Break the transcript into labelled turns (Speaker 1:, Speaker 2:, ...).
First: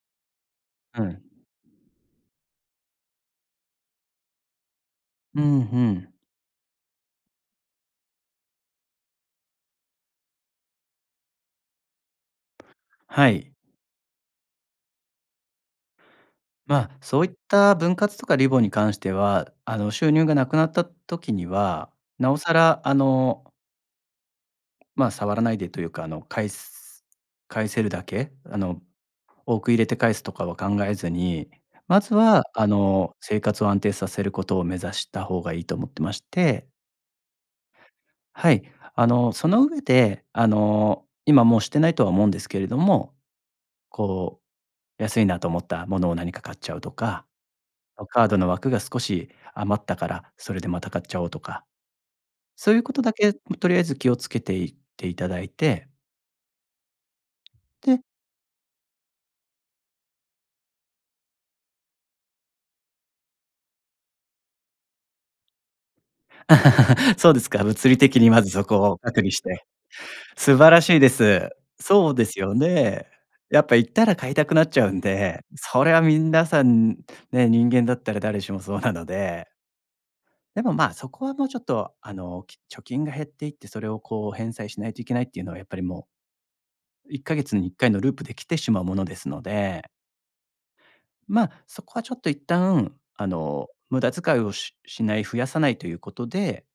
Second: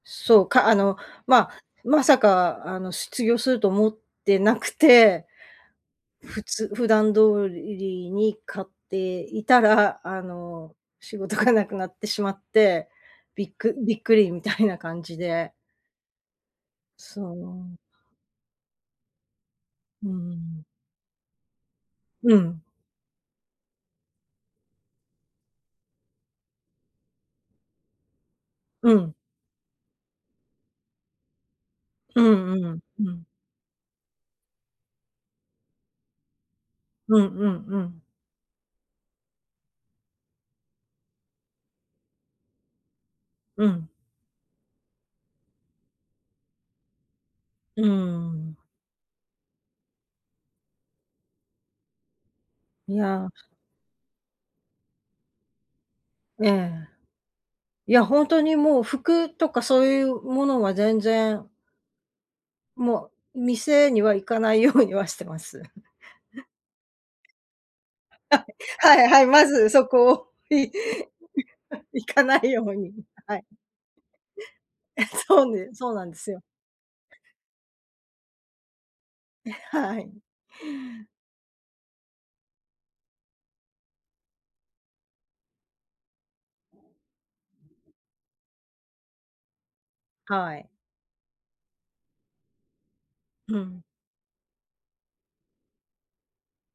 Speaker 1: そう、か、あの、
Speaker 2: はい。
Speaker 1: ままさかあの失業すると思ってなくて、
Speaker 2: うんうん。
Speaker 1: ふつ普段通りに買っていたらあの仕事がなくなってしまって、
Speaker 2: は
Speaker 1: び
Speaker 2: い。
Speaker 1: っくびっくりみたいな感じで。
Speaker 2: ま、
Speaker 1: そ
Speaker 2: そういった
Speaker 1: う。
Speaker 2: 分割とかリボに関しては、あの、
Speaker 1: うー
Speaker 2: 収入が無く
Speaker 1: ん。
Speaker 2: なった時には、
Speaker 1: う
Speaker 2: 尚
Speaker 1: ん。
Speaker 2: 更あのま、触らないでというか、あの、返す返せるだけ、あの、
Speaker 1: うん。
Speaker 2: 多く入れて返すとかは考えずに、まず
Speaker 1: う
Speaker 2: は、
Speaker 1: んう
Speaker 2: あ
Speaker 1: ん、う
Speaker 2: の、
Speaker 1: ん。
Speaker 2: 生活を安定させることを目指した方がいいと思ってまして
Speaker 1: うんうんうん。
Speaker 2: はい。あの、その上で、あの、今もうしてないとは思うんですけれども、
Speaker 1: うん。
Speaker 2: こう安いなと思ったものを何か買っちゃうとか、
Speaker 1: うー
Speaker 2: こうカードの
Speaker 1: ん。
Speaker 2: 枠が少し余ったから、それでまた買っちゃおうとか、そういう
Speaker 1: い
Speaker 2: 事だ
Speaker 1: や
Speaker 2: けとりあえず気をつけて行って頂いて
Speaker 1: ええ。い
Speaker 2: で
Speaker 1: や、ほんとにもう服とかそういうものは全然も、店には行かないようにはしてます。
Speaker 2: そうですか、物理的にまず そこを
Speaker 1: はいは
Speaker 2: 隔
Speaker 1: い、
Speaker 2: 離し
Speaker 1: ま
Speaker 2: て、
Speaker 1: ずそこを、
Speaker 2: 素
Speaker 1: い
Speaker 2: 晴らしいです。
Speaker 1: 行
Speaker 2: そう
Speaker 1: か
Speaker 2: で
Speaker 1: な
Speaker 2: す
Speaker 1: い
Speaker 2: よ
Speaker 1: ように、
Speaker 2: ね。
Speaker 1: はい。
Speaker 2: やっぱ行ったら買いたくなっちゃうん
Speaker 1: え、
Speaker 2: で、
Speaker 1: そうです、
Speaker 2: そ
Speaker 1: そ
Speaker 2: れ
Speaker 1: う
Speaker 2: は
Speaker 1: なんで
Speaker 2: み
Speaker 1: す
Speaker 2: ん
Speaker 1: よ。
Speaker 2: なさんね、人間だったら誰しもそうなので。
Speaker 1: え、はい。
Speaker 2: でも、ま、そこはもうちょっと、あの、き貯金が減っていって、それをこう返済しないといけないっていうのは、やっぱりもうe1ヶ月に1回のループで来てしまうものですので
Speaker 1: はい。
Speaker 2: ま、そこはちょっと一旦、あ
Speaker 1: う
Speaker 2: の、
Speaker 1: ん。
Speaker 2: 無駄遣いをししない増やさないということで